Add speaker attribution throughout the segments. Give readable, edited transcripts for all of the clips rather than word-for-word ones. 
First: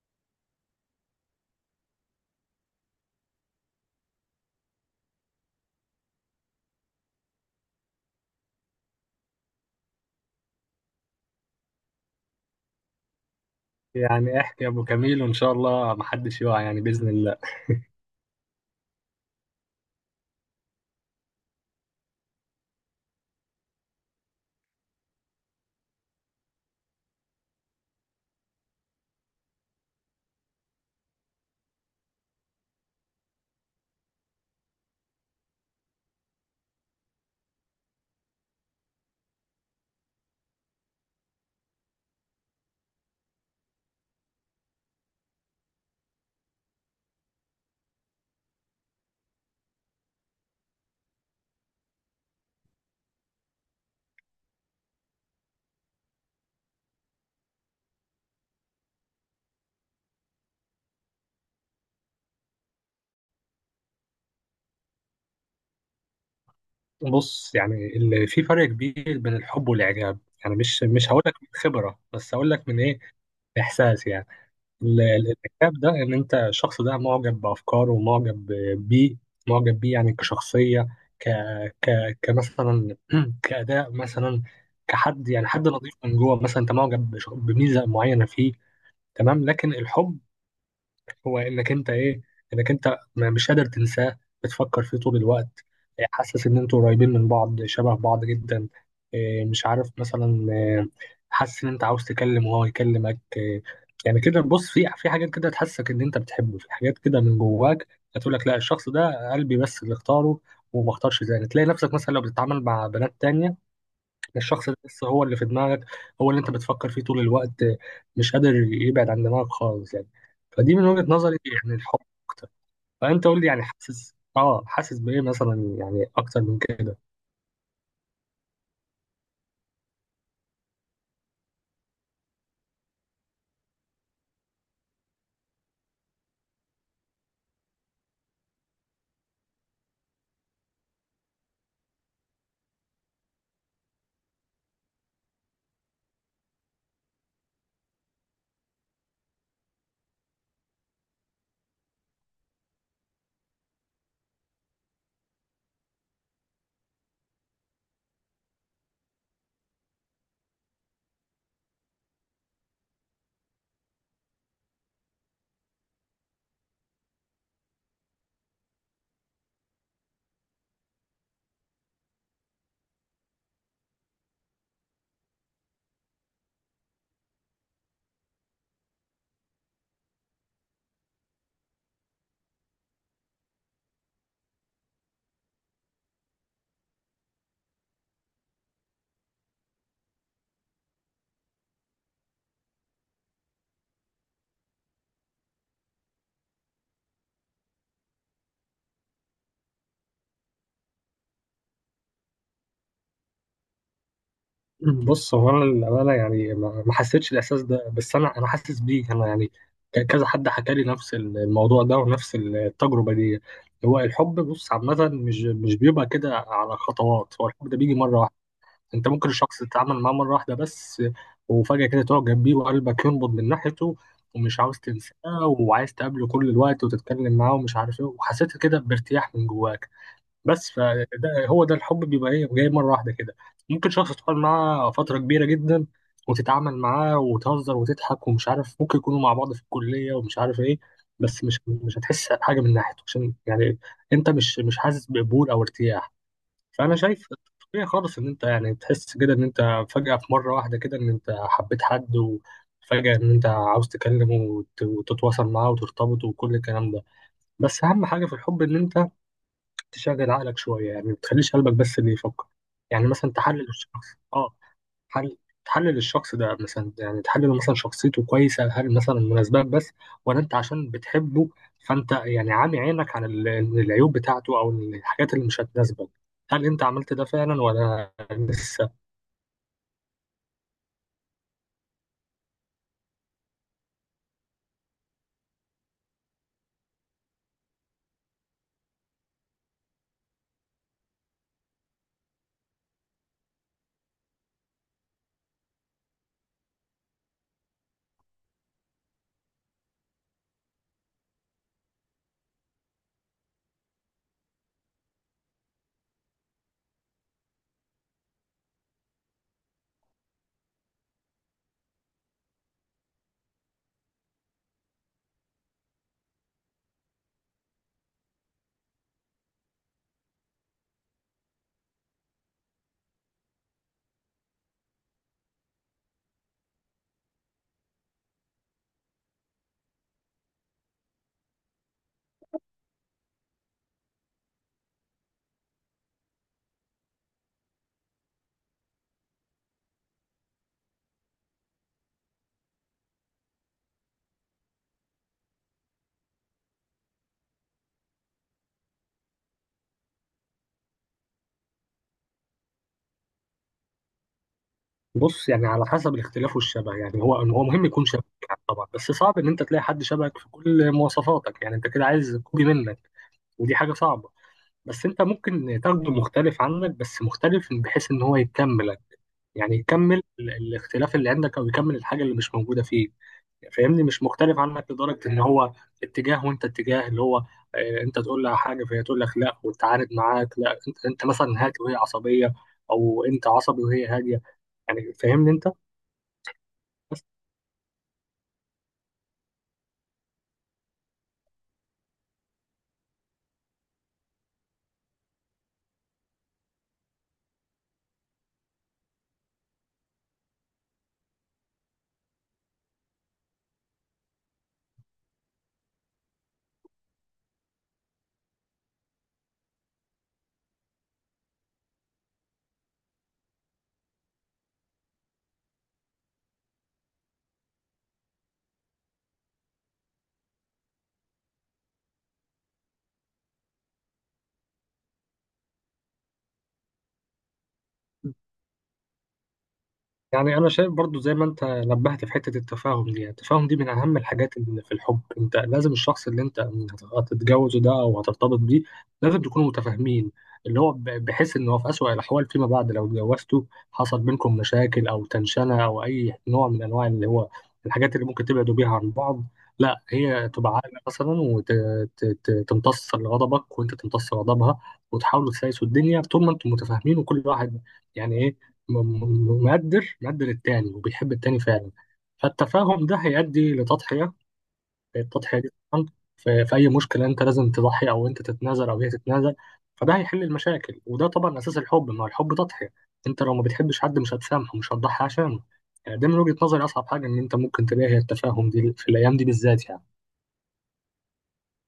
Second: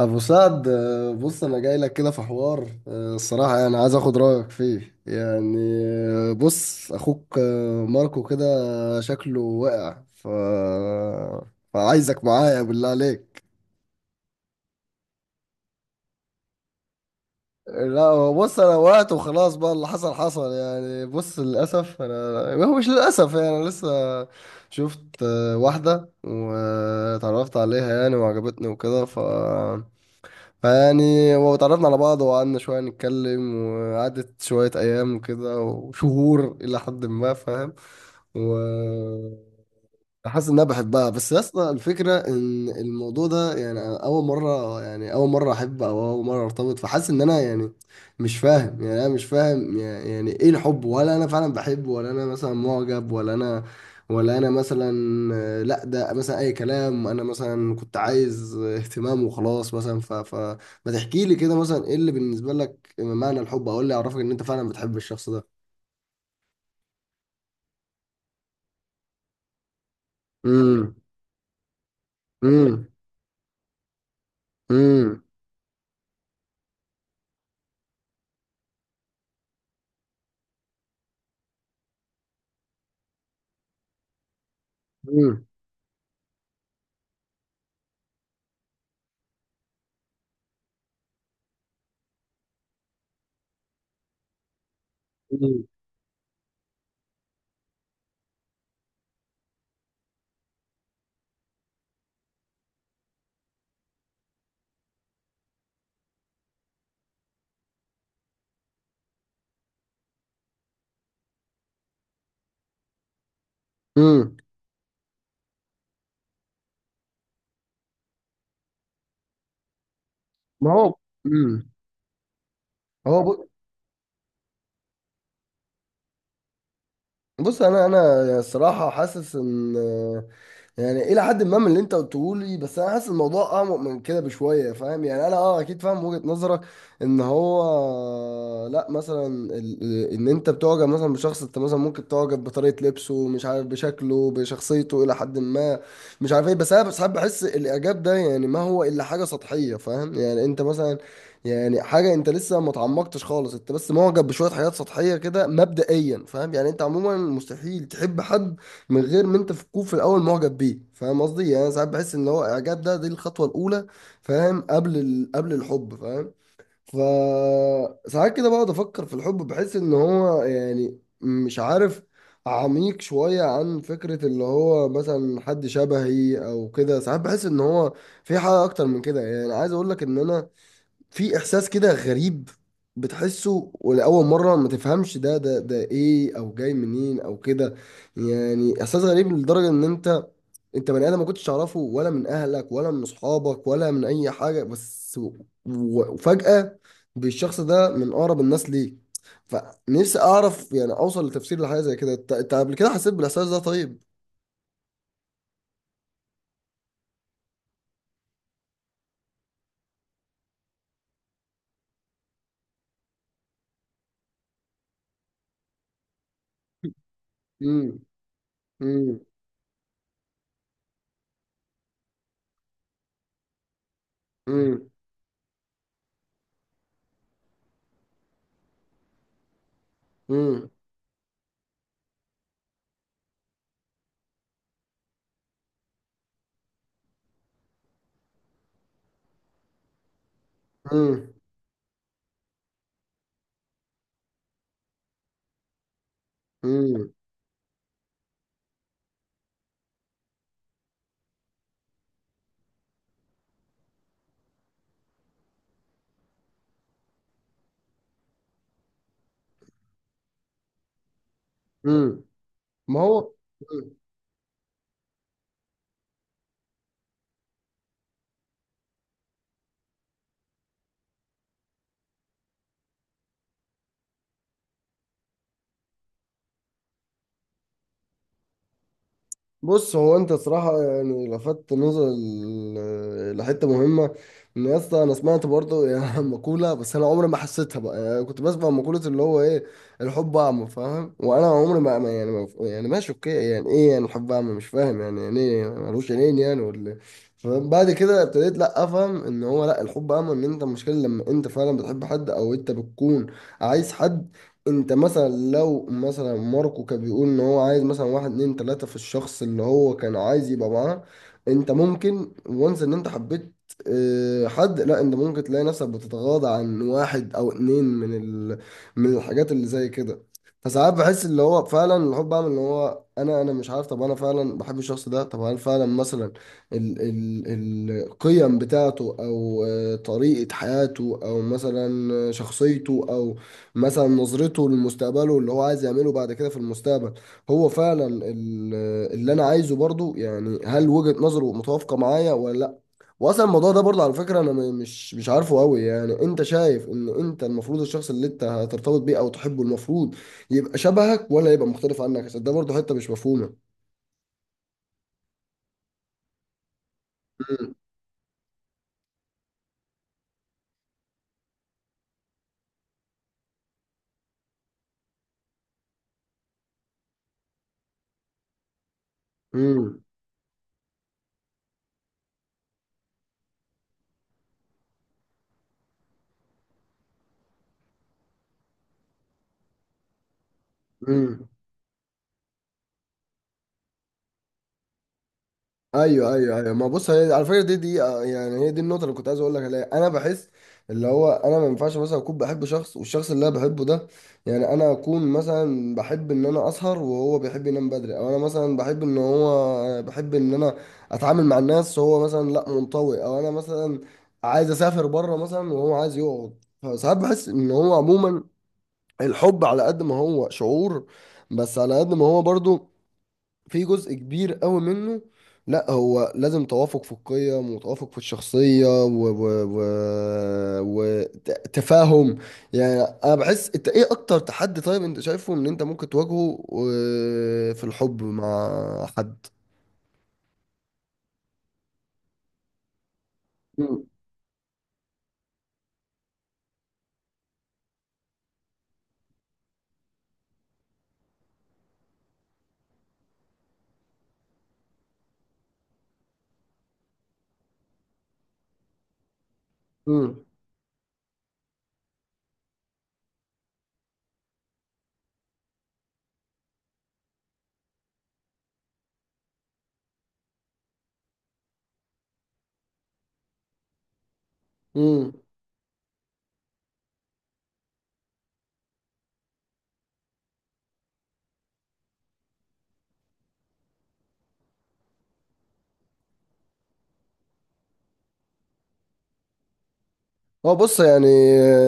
Speaker 1: ابو سعد، بص انا جاي لك كده في حوار، الصراحه يعني عايز اخد رايك فيه يعني. بص اخوك، ماركو كده شكله وقع فعايزك معايا بالله عليك.
Speaker 2: يعني احكي يا ابو كميل وان شاء الله محدش يقع يعني باذن الله.
Speaker 1: لا، هو بص انا وقعت وخلاص، بقى اللي حصل حصل يعني. بص، للاسف انا هو مش، للاسف يعني انا لسه شفت، واحده واتعرفت عليها يعني، وعجبتني وكده فيعني وتعرفنا على بعض، وقعدنا شوية نتكلم، وقعدت شوية أيام وكده وشهور إلى حد ما، فاهم؟ و حاسس ان انا بحبها. بس يا اسطى، الفكره ان الموضوع ده يعني أنا اول مره، يعني اول مره احب او اول مره ارتبط، فحاسس ان انا يعني مش فاهم، يعني انا مش فاهم يعني ايه الحب، ولا انا فعلا بحب، ولا انا مثلا معجب، ولا انا ولا انا مثلا، لا، ده مثلا اي كلام. انا مثلا كنت عايز اهتمام وخلاص مثلا، ف ف ما تحكي لي كده مثلا ايه اللي بالنسبه لك معنى الحب، او إيه اللي يعرفك ان انت فعلا بتحب الشخص ده؟
Speaker 2: بص، يعني اللي في فرق كبير بين الحب والاعجاب. يعني مش
Speaker 1: امم.
Speaker 2: مش هقول لك من خبره، بس هقول لك من
Speaker 1: امم.
Speaker 2: ايه، احساس يعني. ال-
Speaker 1: امم.
Speaker 2: ال- الاعجاب ده ان انت الشخص ده معجب بافكاره ومعجب بيه، معجب بيه يعني كشخصيه، ك ك كمثلا كاداء مثلا، كحد، يعني حد نظيف من جوه، مثلا انت معجب بميزه معينه فيه، تمام. لكن الحب هو انك انت ايه، انك انت مش قادر تنساه، بتفكر فيه طول الوقت، إيه، حاسس ان انتوا قريبين من بعض، شبه بعض جدا، إيه، مش عارف مثلا، إيه، حاسس ان انت عاوز تكلم وهو يكلمك، إيه، يعني كده. بص في حاجات كده تحسك ان انت بتحبه، في حاجات كده من جواك هتقول لك لا، الشخص ده قلبي بس اللي اختاره وما اختارش تاني. تلاقي نفسك مثلا لو بتتعامل مع بنات تانية،
Speaker 1: امم.
Speaker 2: الشخص ده لسه هو اللي في دماغك، هو اللي انت بتفكر فيه طول الوقت، مش قادر يبعد عن دماغك خالص يعني.
Speaker 1: ما
Speaker 2: فدي من
Speaker 1: هو.
Speaker 2: وجهة نظري
Speaker 1: امم.
Speaker 2: يعني الحب اكتر.
Speaker 1: هو
Speaker 2: فانت قول لي، يعني حاسس اه، حاسس بايه مثلا، يعني اكتر من كده؟
Speaker 1: بص، انا يعني الصراحه حاسس ان يعني الى حد ما من اللي انت قلته لي، بس انا حاسس الموضوع اعمق من كده بشويه. فاهم يعني، انا اكيد فاهم وجهه نظرك، ان هو لا مثلا، ان انت بتعجب مثلا بشخص، انت مثلا ممكن تعجب بطريقه لبسه، مش عارف بشكله بشخصيته الى حد ما، مش عارف ايه. بس انا ساعات بحس الاعجاب ده يعني ما هو الا حاجه سطحيه. فاهم يعني، انت مثلا، يعني حاجه انت لسه ما اتعمقتش خالص، انت بس معجب بشويه حاجات سطحيه كده مبدئيا. فاهم يعني، انت عموما مستحيل تحب حد من غير ما انت تكون في الاول معجب بيه. فاهم قصدي يعني، انا ساعات بحس ان هو اعجاب ده دي الخطوه الاولى، فاهم، قبل الحب، فاهم. ف ساعات كده بقعد افكر في الحب، بحس ان هو يعني مش عارف، عميق شويه عن فكره اللي هو مثلا حد شبهي او كده. ساعات بحس ان هو في حاجه اكتر من كده. يعني عايز اقول لك ان انا في احساس كده غريب، بتحسه ولاول مره ما تفهمش ده ايه او جاي منين او كده. يعني احساس غريب لدرجه ان انت، بني ادم ما كنتش تعرفه ولا من اهلك ولا من اصحابك ولا من اي حاجه، بس وفجاه بالشخص ده من اقرب الناس ليك. فنفسي اعرف يعني اوصل لتفسير لحاجه زي كده. أنت قبل كده حسيت بالاحساس ده، طيب؟
Speaker 2: بص، هو انا للامانه يعني ما حسيتش الاحساس ده، بس انا حاسس بيه انا، يعني كذا حد حكى لي نفس الموضوع ده ونفس التجربه دي. هو الحب بص عامه مش بيبقى كده على خطوات، هو الحب ده
Speaker 1: امم.
Speaker 2: بيجي مره واحده. انت
Speaker 1: امم.
Speaker 2: ممكن الشخص تتعامل معاه مره واحده بس، وفجاه كده تعجب بيه وقلبك ينبض من ناحيته، ومش عاوز
Speaker 1: امم.
Speaker 2: تنساه، وعايز تقابله كل الوقت وتتكلم معاه ومش عارف ايه، وحسيت كده بارتياح من جواك بس. فده هو ده الحب، بيبقى ايه، جاي مره واحده كده. ممكن شخص تقعد معاه فتره كبيره جدا وتتعامل معاه وتهزر وتضحك ومش عارف، ممكن يكونوا مع بعض في الكليه ومش عارف ايه،
Speaker 1: امم.
Speaker 2: بس مش هتحس حاجه من ناحيته، عشان يعني انت مش حاسس بقبول او ارتياح. فانا
Speaker 1: امم.
Speaker 2: شايف طبيعي خالص ان انت يعني تحس كده ان انت فجأة في مرة واحدة كده ان انت حبيت حد، وفجأة ان انت عاوز تكلمه وتتواصل معاه وترتبط وكل الكلام ده. بس اهم حاجة في الحب ان انت تشغل عقلك شوية، يعني ما تخليش قلبك بس اللي
Speaker 1: امم.
Speaker 2: يفكر.
Speaker 1: ما
Speaker 2: يعني
Speaker 1: هو.
Speaker 2: مثلا تحلل الشخص، اه، حل، تحلل الشخص ده مثلا، يعني تحلل مثلا شخصيته كويسة، هل مثلا مناسبات بس، ولا انت عشان بتحبه فانت يعني عامي عينك عن العيوب بتاعته او الحاجات اللي مش هتناسبك؟ هل انت عملت ده فعلا ولا لسه؟
Speaker 1: بص، هو انت صراحة يعني لفت نظر لحتة مهمة، ان يا اسطى، انا سمعت برضه يعني مقولة، بس انا عمري ما حسيتها بقى. يعني كنت بسمع مقولة اللي هو ايه، الحب اعمى. فاهم؟ وانا عمري ما يعني ما، يعني ماشي اوكي، يعني ايه يعني الحب اعمى؟ مش فاهم يعني ايه ملوش عينين يعني، ولا إيه؟ فاهم. بعد كده ابتديت، لا افهم ان هو لا، الحب اعمى ان انت المشكلة لما انت فعلا بتحب حد، او انت بتكون عايز حد. انت مثلا، لو مثلا ماركو كان بيقول ان هو عايز مثلا واحد اتنين تلاتة في الشخص اللي هو كان عايز يبقى معاه، انت ممكن وانس ان انت حبيت، اه، حد. لا، انت ممكن تلاقي نفسك بتتغاضى عن واحد او اتنين من من الحاجات اللي زي كده. فساعات بحس اللي هو فعلا الحب بعمل اللي هو، انا مش عارف طب انا فعلا بحب الشخص ده؟ طب هل فعلا مثلا القيم بتاعته، او طريقة حياته، او مثلا شخصيته، او مثلا نظرته لمستقبله اللي هو عايز يعمله بعد كده في المستقبل، هو فعلا اللي انا عايزه برضو؟ يعني هل وجهة نظره متوافقة معايا ولا لا؟ واصلا الموضوع ده برضو على فكرة، انا مش عارفه قوي. يعني انت شايف ان انت المفروض الشخص اللي انت هترتبط بيه او تحبه المفروض يبقى شبهك، ولا يبقى مختلف عنك؟ عشان ده برضو حتة مش مفهومة.
Speaker 2: بص يعني على حسب الاختلاف والشبه، يعني هو مهم يكون شبهك يعني طبعا، بس صعب ان انت تلاقي حد شبهك في كل مواصفاتك، يعني انت كده عايز كوبي منك، ودي حاجة صعبة. بس انت ممكن تاخده مختلف عنك، بس مختلف بحيث ان هو يكملك، يعني
Speaker 1: امم.
Speaker 2: يكمل الاختلاف اللي عندك او يكمل الحاجه اللي مش موجوده فيه. فاهمني؟ مش مختلف عنك لدرجه ان هو اتجاه وانت اتجاه، اللي هو اه، انت تقول لها حاجه فهي تقول لك لا وتعارض معاك، لا، انت انت
Speaker 1: امم.
Speaker 2: مثلا هادي وهي عصبيه، او انت عصبي وهي هاديه، يعني فاهمني انت؟
Speaker 1: ايوه، ايوه، ايوه. ما بص، هي على فكره، دي يعني هي دي النقطه اللي كنت عايز اقول لك عليها. انا بحس اللي هو انا ما ينفعش مثلا اكون بحب شخص، والشخص اللي انا بحبه ده، يعني انا اكون مثلا بحب ان انا اسهر وهو بيحب ينام بدري، او انا مثلا بحب ان هو بحب ان انا اتعامل مع الناس وهو مثلا لا، منطوي، او انا مثلا عايز اسافر بره مثلا وهو عايز يقعد. فساعات بحس ان هو عموما الحب على قد ما هو شعور، بس على قد ما هو برضو في جزء كبير قوي منه، لا، هو لازم توافق في القيم وتوافق في الشخصية و وتفاهم. يعني انا بحس، انت ايه اكتر تحدي طيب انت شايفه ان انت ممكن تواجهه في الحب مع حد؟
Speaker 2: يعني انا شايف برضو زي ما انت نبهت في حته التفاهم دي، يعني التفاهم دي من
Speaker 1: مم.
Speaker 2: اهم الحاجات اللي في الحب. انت لازم الشخص اللي انت هتتجوزه ده او هترتبط بيه لازم تكونوا متفاهمين، اللي هو بحيث ان هو في اسوأ الاحوال فيما بعد لو اتجوزته، حصل بينكم مشاكل او تنشنه او اي نوع من انواع اللي هو الحاجات اللي ممكن تبعدوا بيها عن بعض، لا،
Speaker 1: مم.
Speaker 2: هي تبقى عاقله مثلا وتمتص غضبك وانت تمتص غضبها، وتحاولوا تسايسوا الدنيا طول ما انتم متفاهمين، وكل واحد يعني ايه، مقدر، مقدر التاني وبيحب التاني فعلا. فالتفاهم ده هيؤدي لتضحية،
Speaker 1: مم.
Speaker 2: التضحية دي طبعا في أي مشكلة أنت لازم تضحي، أو أنت تتنازل أو هي تتنازل، فده هيحل المشاكل، وده طبعا أساس الحب، ما هو الحب تضحية. أنت لو ما بتحبش حد مش هتسامحه، مش هتضحي عشانه. يعني ده من وجهة نظري أصعب حاجة، إن أنت ممكن تلاقي هي التفاهم دي في الأيام دي بالذات يعني.
Speaker 1: هو بص يعني،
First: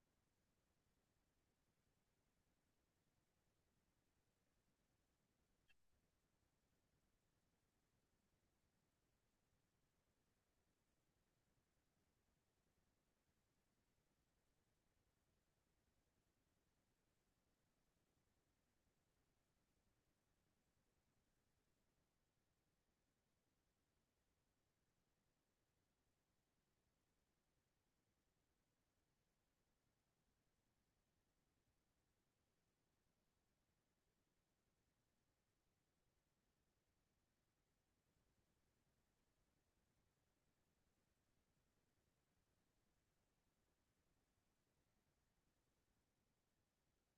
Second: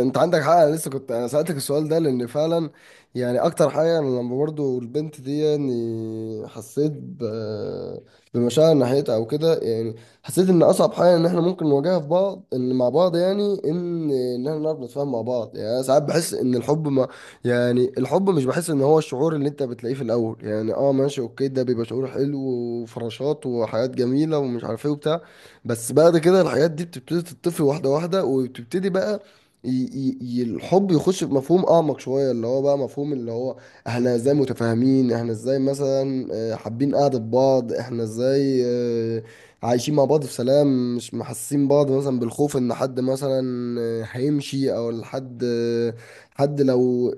Speaker 1: انت عندك حق. انا لسه كنت انا سألتك السؤال ده لان فعلا يعني اكتر حاجه، انا لما برضو البنت دي يعني حسيت بمشاعر ناحيتها او كده يعني، حسيت ان اصعب حاجه ان احنا ممكن نواجهها في بعض ان مع بعض، يعني ان احنا نعرف نتفاهم مع بعض. يعني انا ساعات بحس ان الحب ما، يعني الحب مش بحس ان هو الشعور اللي انت بتلاقيه في الاول يعني. اه ماشي اوكي، ده بيبقى شعور حلو وفراشات وحاجات جميله ومش عارف ايه وبتاع. بس بعد كده الحاجات دي بتبتدي تتطفي واحدة واحدة، وبتبتدي بقى الحب يخش في مفهوم أعمق شوية، اللي هو بقى مفهوم اللي هو احنا ازاي متفاهمين، احنا ازاي مثلا حابين قعدة بعض، احنا ازاي عايشين مع بعض في سلام، مش محسين بعض مثلا بالخوف ان حد مثلا هيمشي، او الحد حد لو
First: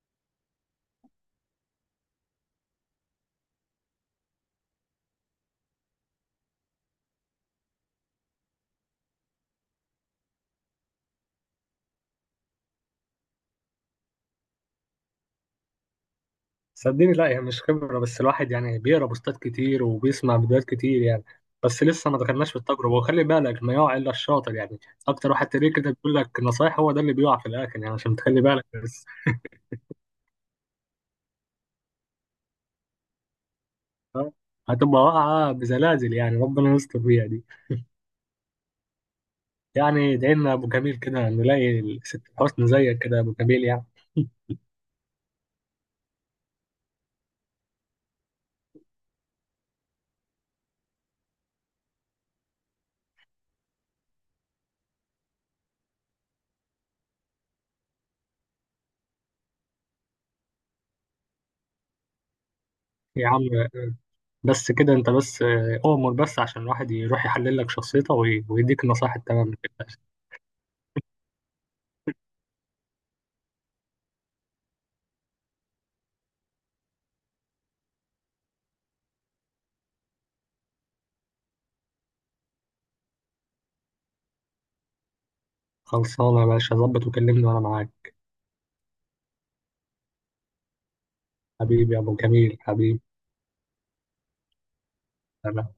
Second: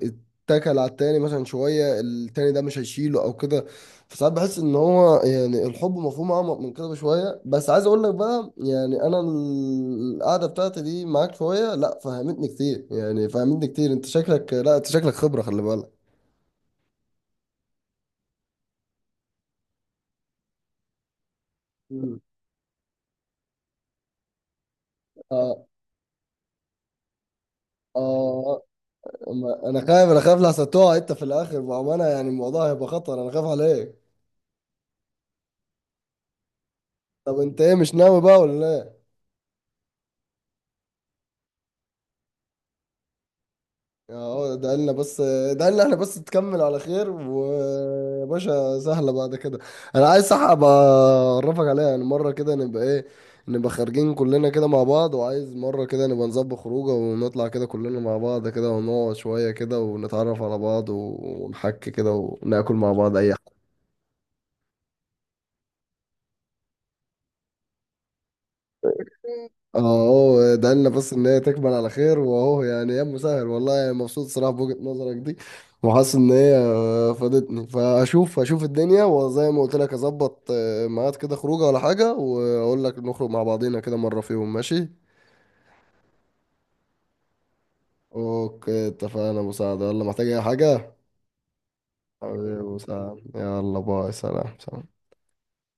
Speaker 1: اتكل على التاني مثلا شوية التاني ده مش هيشيله او كده. فساعات بحس ان هو يعني الحب مفهوم اعمق من كده بشويه. بس عايز اقول لك بقى يعني، انا القعده بتاعتي دي معاك شويه، لا، فهمتني كتير يعني، فهمتني كتير. انت شكلك، لا، انت شكلك خبره، خلي بالك.
Speaker 2: صدقني لا، يعني مش خبرة، بس الواحد يعني بيقرا بوستات كتير وبيسمع فيديوهات كتير يعني، بس لسه ما
Speaker 1: مم.
Speaker 2: دخلناش في التجربة، وخلي بالك، ما يقع إلا الشاطر يعني. أكتر واحد
Speaker 1: اه،
Speaker 2: تلاقيه كده بيقول لك نصايح هو ده اللي بيقع في الآخر، يعني عشان تخلي
Speaker 1: اه.
Speaker 2: بالك بس.
Speaker 1: انا خايف، انا خايف لحسن تقع انت في الاخر، بامانه يعني الموضوع هيبقى خطر، انا خايف عليك.
Speaker 2: آه، هتبقى واقعة بزلازل يعني، ربنا يستر بيها
Speaker 1: طب
Speaker 2: دي.
Speaker 1: انت ايه، مش ناوي بقى ولا؟
Speaker 2: يعني ادعي لنا يا أبو جميل كده نلاقي الست حسن زيك كده يا أبو جميل يعني.
Speaker 1: اه، ده قالنا بس، ده قالنا احنا بس تكمل على خير وباشا سهلة بعد كده. انا عايز صح ابقى اعرفك عليها يعني. مرة كده نبقى ايه، نبقى خارجين كلنا كده مع بعض. وعايز مرة كده نبقى نظبط خروجه ونطلع كده كلنا مع بعض كده، ونقعد شوية كده ونتعرف على بعض ونحكي كده وناكل مع بعض،
Speaker 2: يا
Speaker 1: اي.
Speaker 2: عم بس كده، أنت بس آه، أؤمر بس عشان الواحد يروح يحلل لك شخصيته ويديك النصايح التمام كده.
Speaker 1: اهو ده لنا بس ان هي تكمل على خير، واهو يعني يا مسهل والله. يعني مبسوط صراحه بوجهه نظرك دي، وحاسس ان هي فادتني. فاشوف الدنيا، وزي ما قلت لك اظبط ميعاد كده خروجه ولا حاجه، واقول لك نخرج مع بعضينا كده مره، فيهم ماشي.
Speaker 2: خلصانة يا باشا، ظبط وكلمني وأنا معاك.
Speaker 1: اوكي، اتفقنا. مساعده يلا، محتاج اي حاجه؟
Speaker 2: حبيبي يا ابو جميل،
Speaker 1: حبيبي،
Speaker 2: حبيبي
Speaker 1: مساعد يلا، باي، سلام، سلام.
Speaker 2: أنا.